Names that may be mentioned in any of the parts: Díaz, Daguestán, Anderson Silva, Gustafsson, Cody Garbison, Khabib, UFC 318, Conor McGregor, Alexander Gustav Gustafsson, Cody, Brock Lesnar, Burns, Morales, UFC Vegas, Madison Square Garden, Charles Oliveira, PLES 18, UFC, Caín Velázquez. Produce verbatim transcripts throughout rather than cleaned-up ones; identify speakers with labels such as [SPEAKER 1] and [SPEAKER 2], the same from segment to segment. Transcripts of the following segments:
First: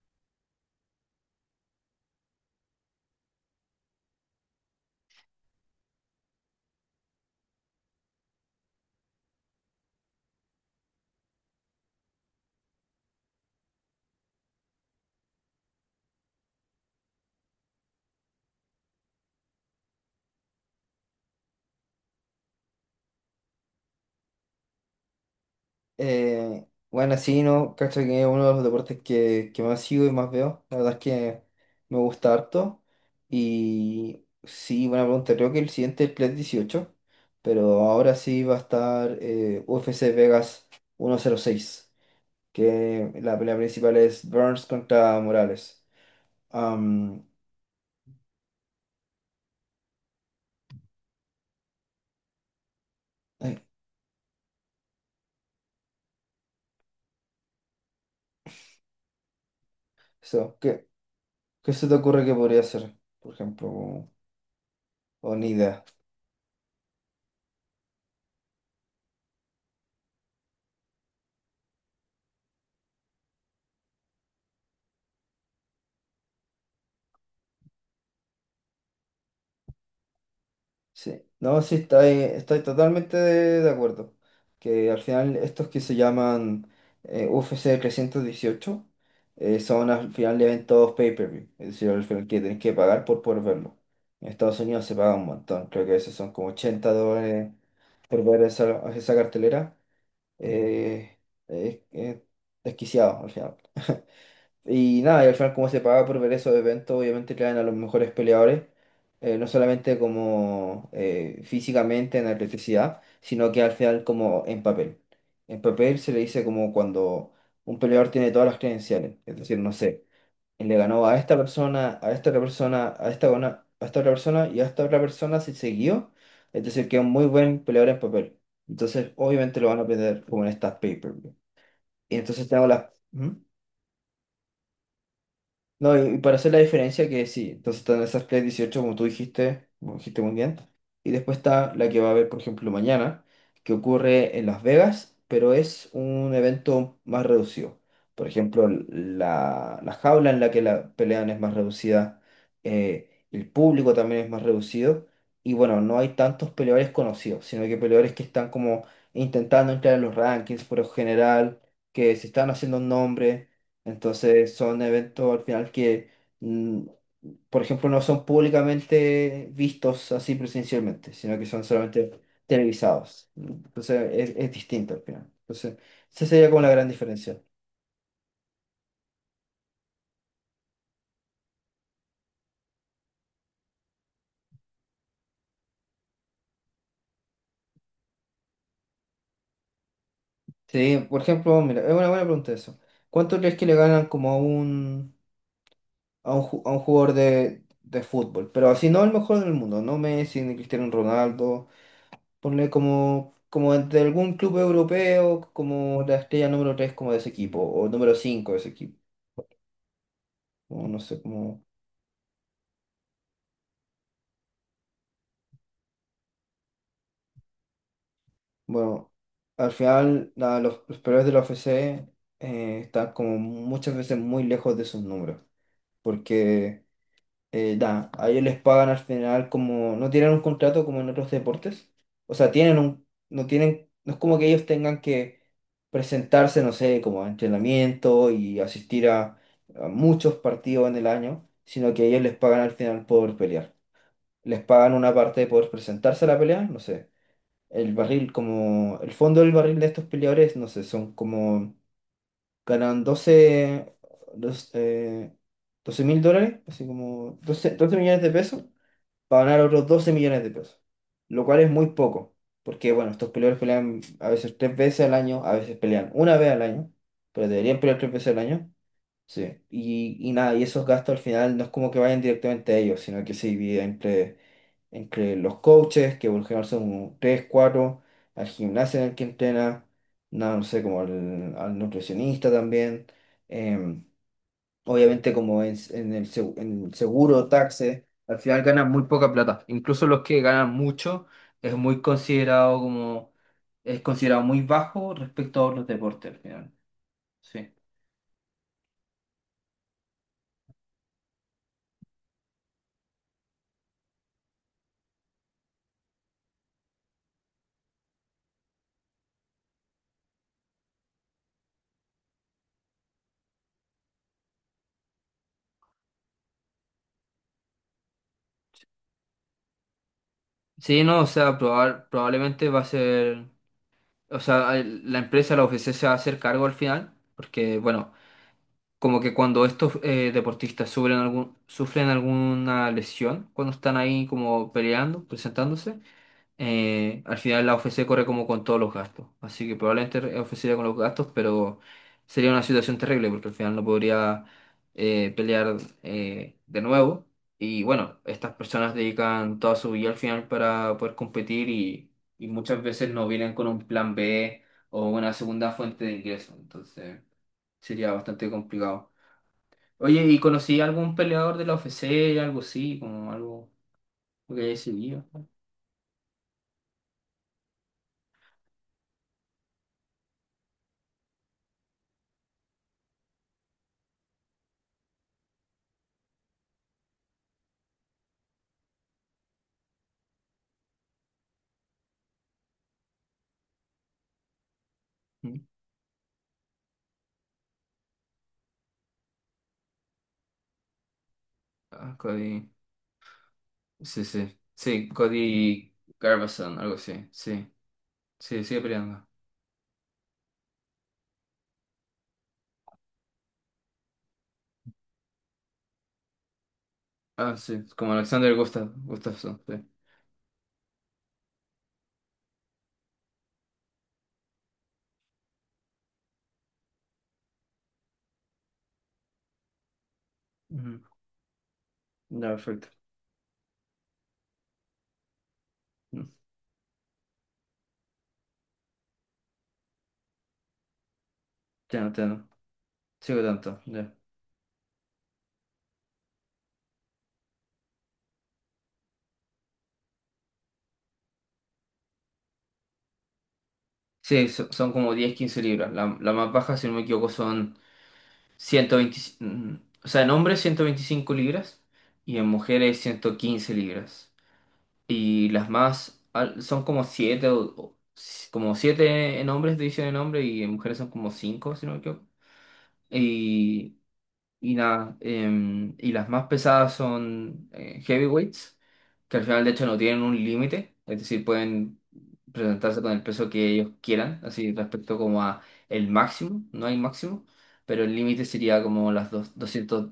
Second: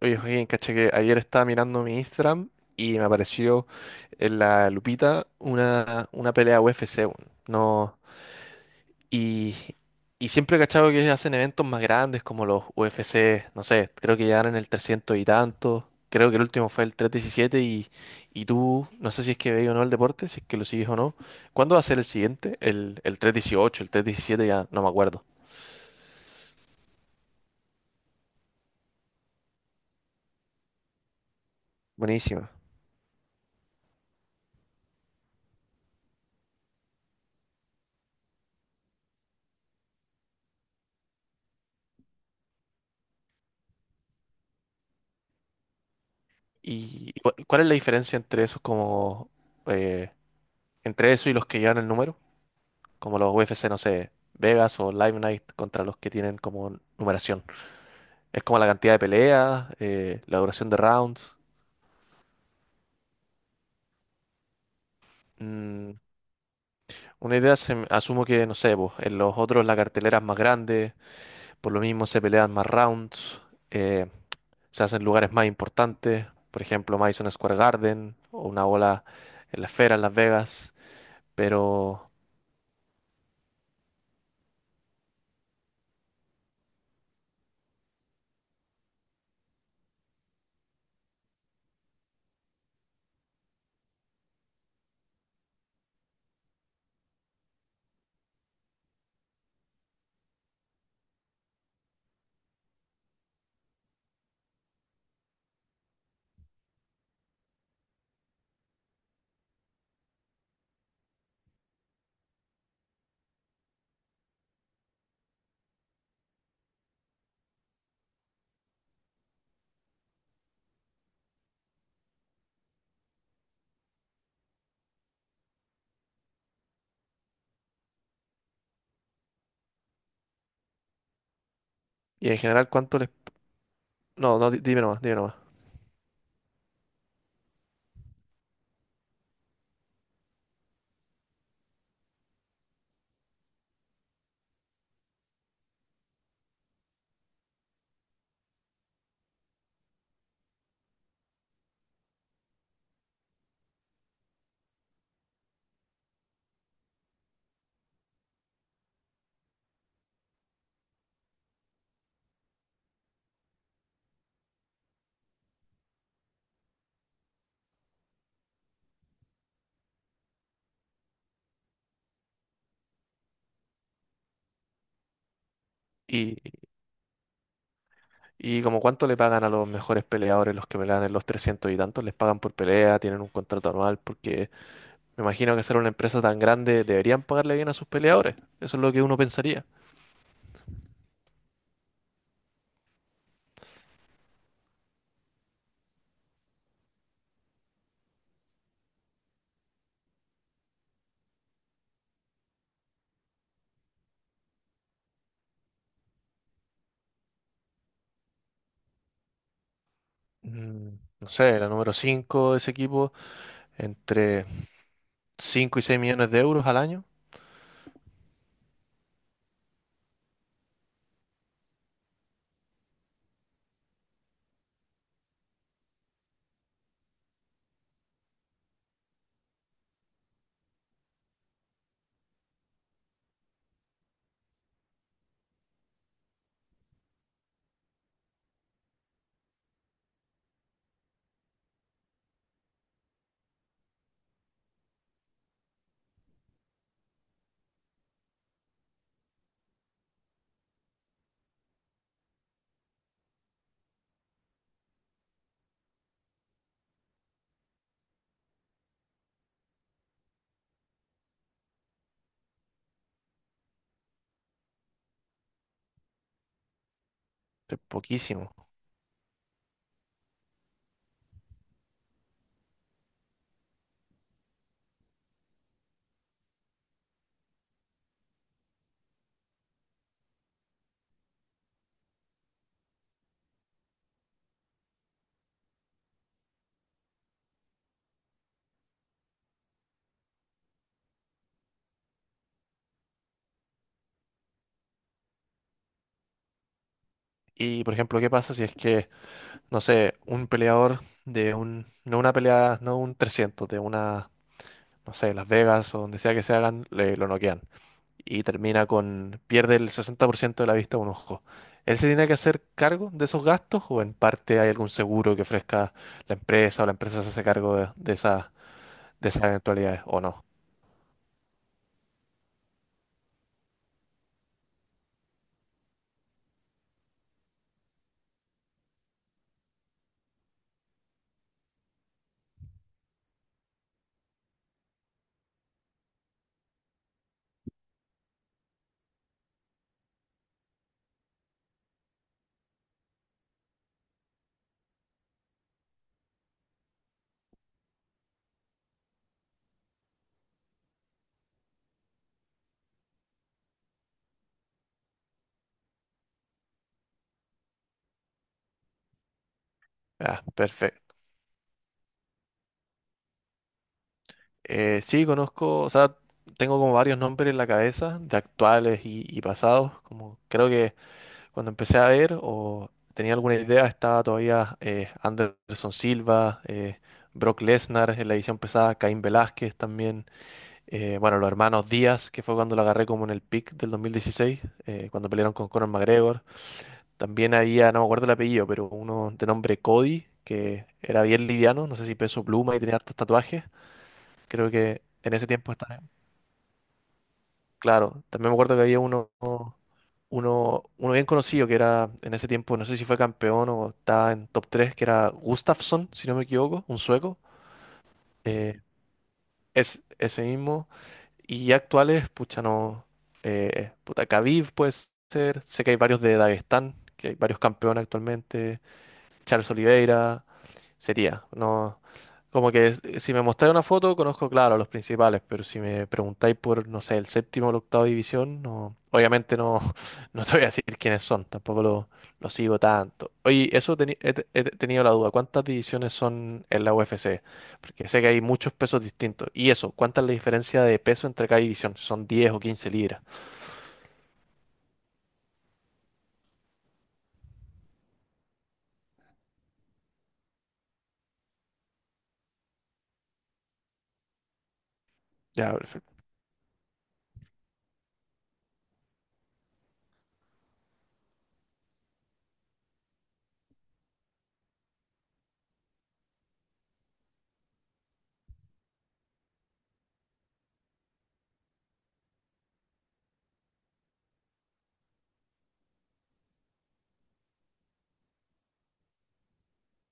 [SPEAKER 1] Oye, Joaquín, caché que ayer estaba mirando mi Instagram y me apareció en la lupita una, una pelea U F C, weón. No, y, y siempre he cachado que hacen eventos más grandes como los U F C, no sé, creo que ya eran el trescientos y tanto. Creo que el último fue el trescientos diecisiete y, y tú, no sé si es que veis o no el deporte, si es que lo sigues o no. ¿Cuándo va a ser el siguiente? El, el trescientos dieciocho, el trescientos diecisiete ya no me acuerdo.
[SPEAKER 2] Eh, bueno, sí, ¿no? Cacho que es uno de los deportes que, que más sigo y más veo. La verdad es que me gusta
[SPEAKER 1] Buenísima.
[SPEAKER 2] harto. Y sí, buena pregunta. Creo que el siguiente es P L E S dieciocho, pero ahora sí va a estar eh, U F C Vegas ciento cero seis, que la pelea principal es Burns contra Morales.
[SPEAKER 1] ¿Y
[SPEAKER 2] Am,
[SPEAKER 1] cu- cuál es la diferencia entre esos como eh, entre eso y los que llevan el número, como los
[SPEAKER 2] eh,
[SPEAKER 1] U F C, no sé, Vegas o Live Night contra los que tienen como numeración? Es como la cantidad de peleas, eh, la
[SPEAKER 2] so,
[SPEAKER 1] duración de
[SPEAKER 2] ¿qué,
[SPEAKER 1] rounds.
[SPEAKER 2] qué se te ocurre que podría ser? Por ejemplo, o o ni idea.
[SPEAKER 1] Mm, una idea, se me- asumo que, no sé, pues, en los otros la cartelera es más grande, por lo mismo se pelean más rounds, eh, se hacen lugares más importantes, por ejemplo, Madison Square Garden o una bola en la esfera en Las Vegas.
[SPEAKER 2] Sí, no, sí, estoy,
[SPEAKER 1] Pero,
[SPEAKER 2] estoy totalmente de, de acuerdo. Que al final estos que se llaman eh, U F C trescientos dieciocho eh, son al final eventos pay-per-view, es decir, al final que tenés que pagar por poder verlo. En Estados Unidos se paga un montón, creo que a veces son como ochenta dólares por ver esa, esa cartelera. eh, es- es desquiciado al final. Y nada, y al final como se paga por ver esos eventos, obviamente traen a los mejores peleadores, eh, no solamente como eh, físicamente en atleticidad, sino que al final como en papel. En papel se le dice como cuando un peleador tiene todas las credenciales, es decir, no sé, le ganó a esta persona, a esta otra persona, a esta, una- a esta otra persona y a esta otra persona se siguió, es decir, que es un muy buen peleador en papel. Entonces, obviamente lo van a aprender como en estas pay-per-view. Y
[SPEAKER 1] y en
[SPEAKER 2] entonces tengo
[SPEAKER 1] general,
[SPEAKER 2] las...
[SPEAKER 1] ¿cuánto les...
[SPEAKER 2] ¿Mm?
[SPEAKER 1] No, no, di- dime nomás, dime nomás.
[SPEAKER 2] No, y y para hacer la diferencia que sí, entonces están esas Play dieciocho como tú dijiste, como dijiste muy bien, y después está la que va a haber, por ejemplo, mañana, que ocurre en Las Vegas, pero es un evento más reducido. Por ejemplo, la, la jaula en la que la pelean es más reducida, eh, el público también es más reducido, y bueno, no hay tantos peleadores conocidos, sino que peleadores que están como intentando entrar en los rankings por lo general, que se están haciendo un nombre. Entonces son eventos al final que, mm, por ejemplo, no son públicamente vistos así presencialmente, sino que son solamente televisados. Entonces es, es distinto al final. Entonces, esa sería como
[SPEAKER 1] Y,
[SPEAKER 2] la gran diferencia.
[SPEAKER 1] ¿y como cuánto le pagan a los mejores peleadores, los que pelean en los trescientos y tantos? ¿Les pagan por pelea? ¿Tienen un contrato anual? Porque me imagino que ser una empresa tan grande deberían pagarle bien a sus peleadores. Eso es lo que uno pensaría.
[SPEAKER 2] Sí, por ejemplo, mira, es una buena pregunta eso. ¿Cuánto crees que le ganan como a un, a un, ju- a un jugador de, de fútbol? Pero así no el mejor del mundo, no Messi, ni Cristiano Ronaldo. Ponle como, como de algún club europeo, como la estrella número tres como de ese equipo, o número cinco de ese equipo. O
[SPEAKER 1] Mm,
[SPEAKER 2] no sé,
[SPEAKER 1] no sé,
[SPEAKER 2] como...
[SPEAKER 1] la número cinco de ese equipo, entre cinco y seis millones de euros al año,
[SPEAKER 2] Bueno, al final la- los, los peores de la U F C eh, están como muchas veces muy lejos de sus números, porque eh, da, a ellos les pagan al final como, no tienen un contrato como en otros deportes, o sea, tienen un, no tienen, no es como que ellos tengan que presentarse, no sé, como a entrenamiento y asistir a, a muchos partidos en el año, sino que ellos les pagan al final por pelear. Les pagan una parte por presentarse a la pelea, no sé, el barril, como, el fondo del barril de estos peleadores, no sé, son como, ganan doce dos, eh, doce mil dólares, así como doce doce millones de pesos para ganar otros doce millones de pesos, lo cual es muy poco, porque bueno, estos peleadores pelean a veces tres veces al año, a veces pelean una vez al año, pero
[SPEAKER 1] es
[SPEAKER 2] deberían pelear tres veces al
[SPEAKER 1] poquísimo.
[SPEAKER 2] año. Sí, y, y nada, y esos gastos al final no es como que vayan directamente a ellos, sino que se divide entre, entre los coaches, que por lo general son tres cuatro, al gimnasio en el que entrena, nada, no sé, como al, al nutricionista también. em, obviamente como en, en el, seg- en el seguro, taxes, al final ganan muy poca plata. Incluso los que ganan mucho es muy considerado como, es considerado muy bajo respecto a otros deportes al final. Sí.
[SPEAKER 1] Y por ejemplo, ¿qué pasa si es que, no sé, un peleador de un, no una pelea, no un trescientos de una, no sé, Las Vegas o donde sea que se hagan, le, lo noquean y termina con, pierde el sesenta por ciento de la vista de un ojo? ¿Él se tiene que hacer cargo de esos gastos o en parte hay algún seguro que ofrezca la empresa o la empresa se hace cargo de, de esas, de esas eventualidades o no?
[SPEAKER 2] Sí, no, o sea, proba- probablemente va a ser, o sea, el- la empresa, la U F C se va a hacer cargo al final, porque bueno, como que cuando estos eh, deportistas sufren algún, sufren alguna lesión, cuando están ahí como peleando, presentándose, eh, al final la O F C corre como con todos los gastos. Así que probablemente la O F C iría con los gastos, pero sería una situación terrible porque al final no podría eh, pelear eh, de nuevo. Y bueno, estas personas dedican toda su vida al final para poder competir y, y muchas veces no vienen con un plan B o una segunda fuente de ingreso. Entonces sería bastante complicado. Oye, ¿y
[SPEAKER 1] Ah,
[SPEAKER 2] conocí a algún
[SPEAKER 1] perfecto.
[SPEAKER 2] peleador de la O F C, algo así, como algo que haya
[SPEAKER 1] Eh,
[SPEAKER 2] seguido?
[SPEAKER 1] sí, conozco, o sea, tengo como varios nombres en la cabeza de actuales y, y pasados, como creo que cuando empecé a ver o tenía alguna idea estaba todavía eh, Anderson Silva, eh, Brock Lesnar en la edición pesada, Caín Velázquez también. Eh, bueno, los hermanos Díaz, que fue cuando lo agarré como en el pick del dos mil dieciséis, eh, cuando pelearon
[SPEAKER 2] Mm.
[SPEAKER 1] con Conor McGregor. También había, no me acuerdo el apellido, pero uno de nombre Cody, que era bien liviano, no sé
[SPEAKER 2] Ah,
[SPEAKER 1] si
[SPEAKER 2] ok.
[SPEAKER 1] peso pluma, y tenía hartos tatuajes.
[SPEAKER 2] Sí, sí.
[SPEAKER 1] Creo que
[SPEAKER 2] Sí,
[SPEAKER 1] en ese tiempo
[SPEAKER 2] Cody
[SPEAKER 1] estaba...
[SPEAKER 2] Garbison, algo así. Sí,
[SPEAKER 1] Claro, también me
[SPEAKER 2] sí,
[SPEAKER 1] acuerdo
[SPEAKER 2] sigue
[SPEAKER 1] que había
[SPEAKER 2] peleando.
[SPEAKER 1] uno, uno, uno bien conocido que era en ese tiempo, no sé si fue campeón o estaba en top tres, que era Gustafsson, si no me equivoco, un sueco.
[SPEAKER 2] Ah, sí, como Alexander
[SPEAKER 1] Eh,
[SPEAKER 2] Gustav, Gustafsson, sí.
[SPEAKER 1] Es ese mismo. Y actuales, pucha, no. Eh, puta, Khabib puede ser. Sé que hay varios de Daguestán, que hay varios campeones actualmente. Charles Oliveira.
[SPEAKER 2] Ujú.
[SPEAKER 1] Sería, no,
[SPEAKER 2] Ya,
[SPEAKER 1] como que
[SPEAKER 2] perfecto.
[SPEAKER 1] es- si me mostráis una foto, conozco, claro, los principales, pero si me
[SPEAKER 2] Mm.
[SPEAKER 1] preguntáis por, no sé, el séptimo o la octava división, no, obviamente no, no te voy a decir quiénes son, tampoco
[SPEAKER 2] Ya
[SPEAKER 1] lo,
[SPEAKER 2] no te no.
[SPEAKER 1] lo sigo tanto.
[SPEAKER 2] Sigo
[SPEAKER 1] Oye,
[SPEAKER 2] tanto.
[SPEAKER 1] eso
[SPEAKER 2] Ya.
[SPEAKER 1] teni- he, te- he te- tenido la duda, ¿cuántas divisiones son en la U F C? Porque sé que hay muchos pesos distintos. Y eso, ¿cuánta es la diferencia de peso entre cada división? Si ¿Son diez o quince libras?
[SPEAKER 2] Sí, so- son como diez quince libras. La, la más baja, si no me equivoco, son ciento veinticinco. mm, O sea, en hombres ciento veinticinco libras y en mujeres ciento quince libras. Y las
[SPEAKER 1] Ya, perfecto.
[SPEAKER 2] más al- son como siete o, o- como siete en hombres, división en hombres, y en mujeres son como cinco, si no me equivoco. Y nada, em, y las más pesadas son eh, heavyweights, que al final de hecho no tienen un límite, es decir, pueden presentarse con el peso que ellos quieran, así respecto como a el máximo, no hay máximo, pero el límite sería como las dos- doscientos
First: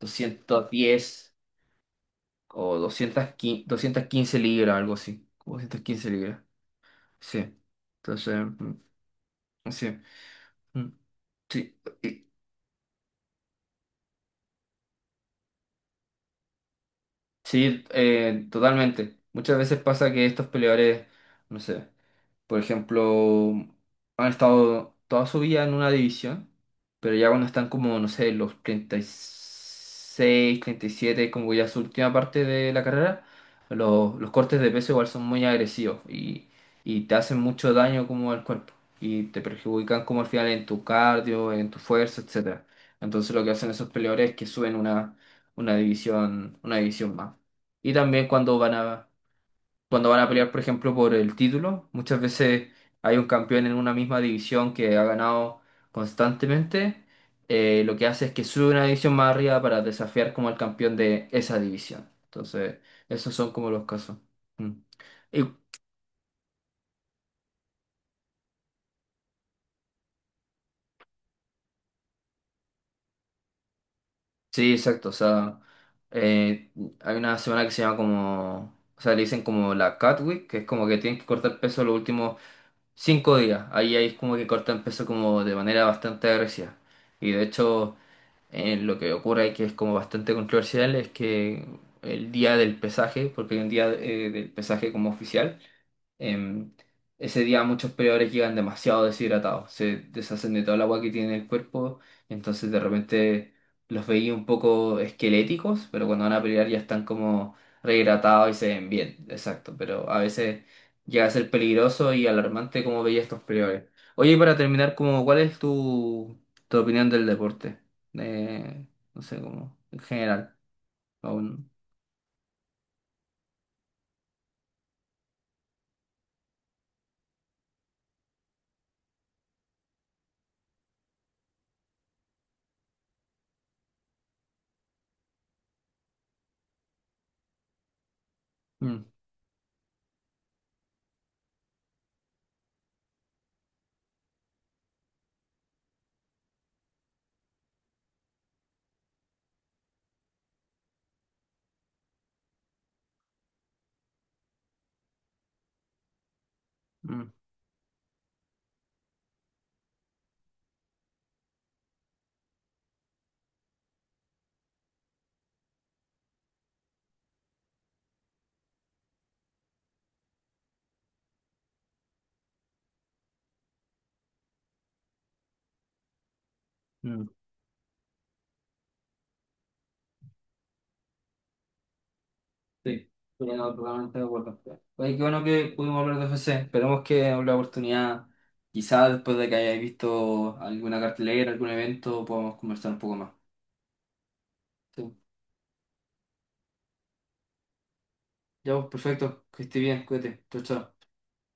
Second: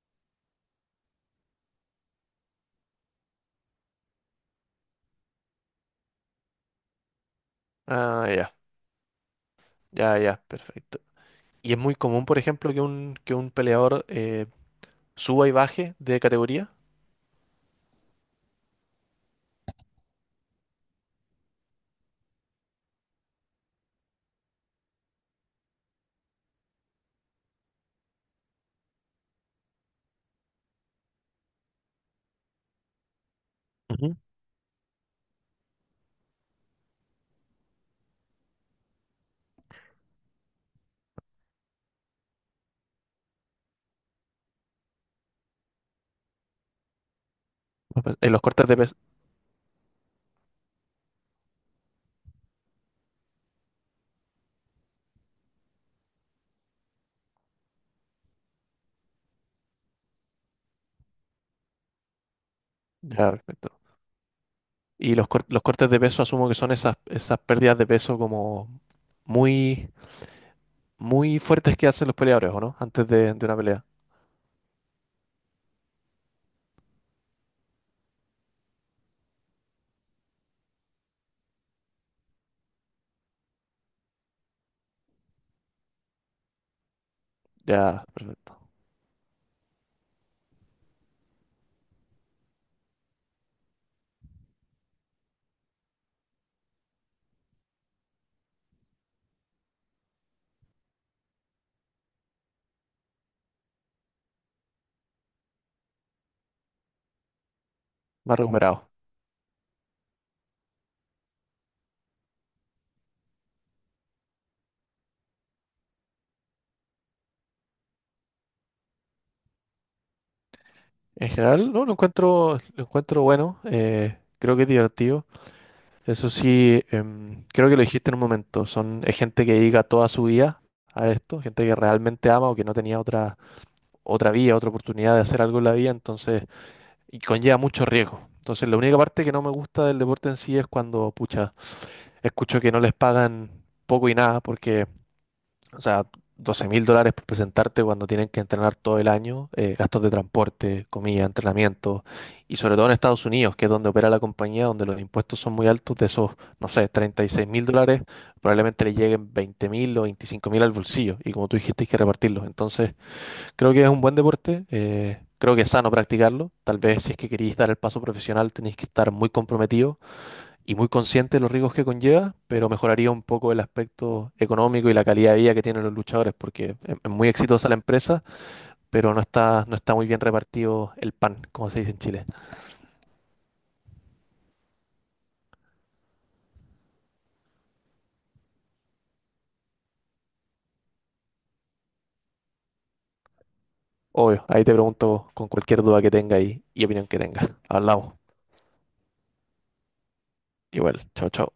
[SPEAKER 2] doscientos diez o doscientos quince, quince doscientos quince libras, algo así, como doscientas quince libras, sí.
[SPEAKER 1] Ah,
[SPEAKER 2] Entonces,
[SPEAKER 1] ya,
[SPEAKER 2] mm, sí.
[SPEAKER 1] ya, ya,
[SPEAKER 2] Mm.
[SPEAKER 1] perfecto. Y es
[SPEAKER 2] Sí.
[SPEAKER 1] muy común, por ejemplo, que un, que un peleador eh, suba y baje de categoría?
[SPEAKER 2] Sí, eh, totalmente. Muchas veces pasa que estos peleadores, no sé. Por ejemplo, han estado toda su vida en una división, pero ya cuando están como, no sé, los treinta treinta y seis treinta y siete como ya su última parte de la carrera, los,
[SPEAKER 1] Ujú.
[SPEAKER 2] los cortes de peso igual son muy agresivos y, y te hacen mucho daño como al cuerpo y te perjudican como al final en tu cardio, en tu fuerza, etcétera. Entonces lo que hacen esos peleadores es que suben una, una división, una división más. Y
[SPEAKER 1] Los
[SPEAKER 2] también
[SPEAKER 1] eh, los
[SPEAKER 2] cuando
[SPEAKER 1] cortes
[SPEAKER 2] van
[SPEAKER 1] de peso.
[SPEAKER 2] a cuando van a pelear, por ejemplo, por el título. Muchas veces hay un campeón en una misma división que ha ganado constantemente. eh, lo que hace es que sube una división más arriba para desafiar como al campeón de esa división. Entonces,
[SPEAKER 1] Ya,
[SPEAKER 2] esos son
[SPEAKER 1] perfecto.
[SPEAKER 2] como los casos. Mm.
[SPEAKER 1] Y los,
[SPEAKER 2] Y-
[SPEAKER 1] cor- los cortes de peso asumo que son esas, esas pérdidas de peso como muy, muy fuertes que hacen los peleadores, ¿o no? Antes de, de una pelea.
[SPEAKER 2] sí, exacto. O sea, eh, hay una semana que se llama como... O sea, le dicen como la Cat Week, que es como que tienen que cortar peso los últimos cinco días. Ahí, ahí es como que cortan peso como de manera bastante agresiva. Y de hecho...
[SPEAKER 1] Ya, perfecto.
[SPEAKER 2] Eh, lo que ocurre, que es como bastante controversial, es que el día del pesaje, porque hay un día eh, del pesaje como oficial. Em, ese día muchos peleadores llegan demasiado deshidratados, se deshacen de toda el agua que tienen en el cuerpo, entonces de repente los veía un poco esqueléticos, pero cuando van a pelear ya están como
[SPEAKER 1] Más
[SPEAKER 2] rehidratados y se ven
[SPEAKER 1] recuperado.
[SPEAKER 2] bien, exacto, pero a veces llega a ser peligroso y alarmante como veía estos peleadores. Oye, y para terminar, como, ¿cuál es tu, tu opinión del deporte? Eh, no sé, como en general.
[SPEAKER 1] En
[SPEAKER 2] Aún.
[SPEAKER 1] general, no, lo encuentro, lo encuentro bueno. eh, creo que es divertido. Eso sí, em, creo que lo dijiste en un momento, son es gente que dedica toda su vida a esto, gente que realmente ama o que no tenía otra, otra vía, otra oportunidad de hacer algo en la vida, entonces, y conlleva mucho riesgo. Entonces, la única
[SPEAKER 2] Mm,
[SPEAKER 1] parte que no me gusta del deporte en sí es cuando, pucha, escucho que no les pagan poco y nada, porque o sea, doce mil dólares por presentarte cuando tienen que entrenar todo el año, eh, gastos de transporte, comida, entrenamiento, y sobre todo en Estados Unidos, que es donde opera la compañía, donde los impuestos son muy altos, de esos, no sé, treinta y
[SPEAKER 2] mm,
[SPEAKER 1] seis mil dólares, probablemente le lleguen veinte mil o veinticinco mil al bolsillo, y como tú dijiste, hay que repartirlos. Entonces, creo que es un buen deporte, eh, creo que es sano practicarlo, tal vez si es que queréis dar el paso profesional tenéis que estar muy comprometidos y muy consciente de los riesgos que conlleva, pero mejoraría un poco el aspecto económico y la calidad de vida que tienen los luchadores, porque es es
[SPEAKER 2] mm.
[SPEAKER 1] muy exitosa la empresa, pero no está, no está muy bien repartido el pan, como se dice en Chile.
[SPEAKER 2] Sí, pero no, totalmente de acuerdo. Oye, qué bueno que pudimos hablar de U F C. Esperemos que en la oportunidad, quizás después de que hayáis visto alguna cartelera, algún evento, podamos conversar un poco más.
[SPEAKER 1] Obvio, ahí te
[SPEAKER 2] Sí.
[SPEAKER 1] pregunto con cualquier duda que tenga y, y opinión que tenga. Hablamos.
[SPEAKER 2] Ya, pues, perfecto. Que esté bien, cuídate. Chao, chao.
[SPEAKER 1] Igual, chao, chao.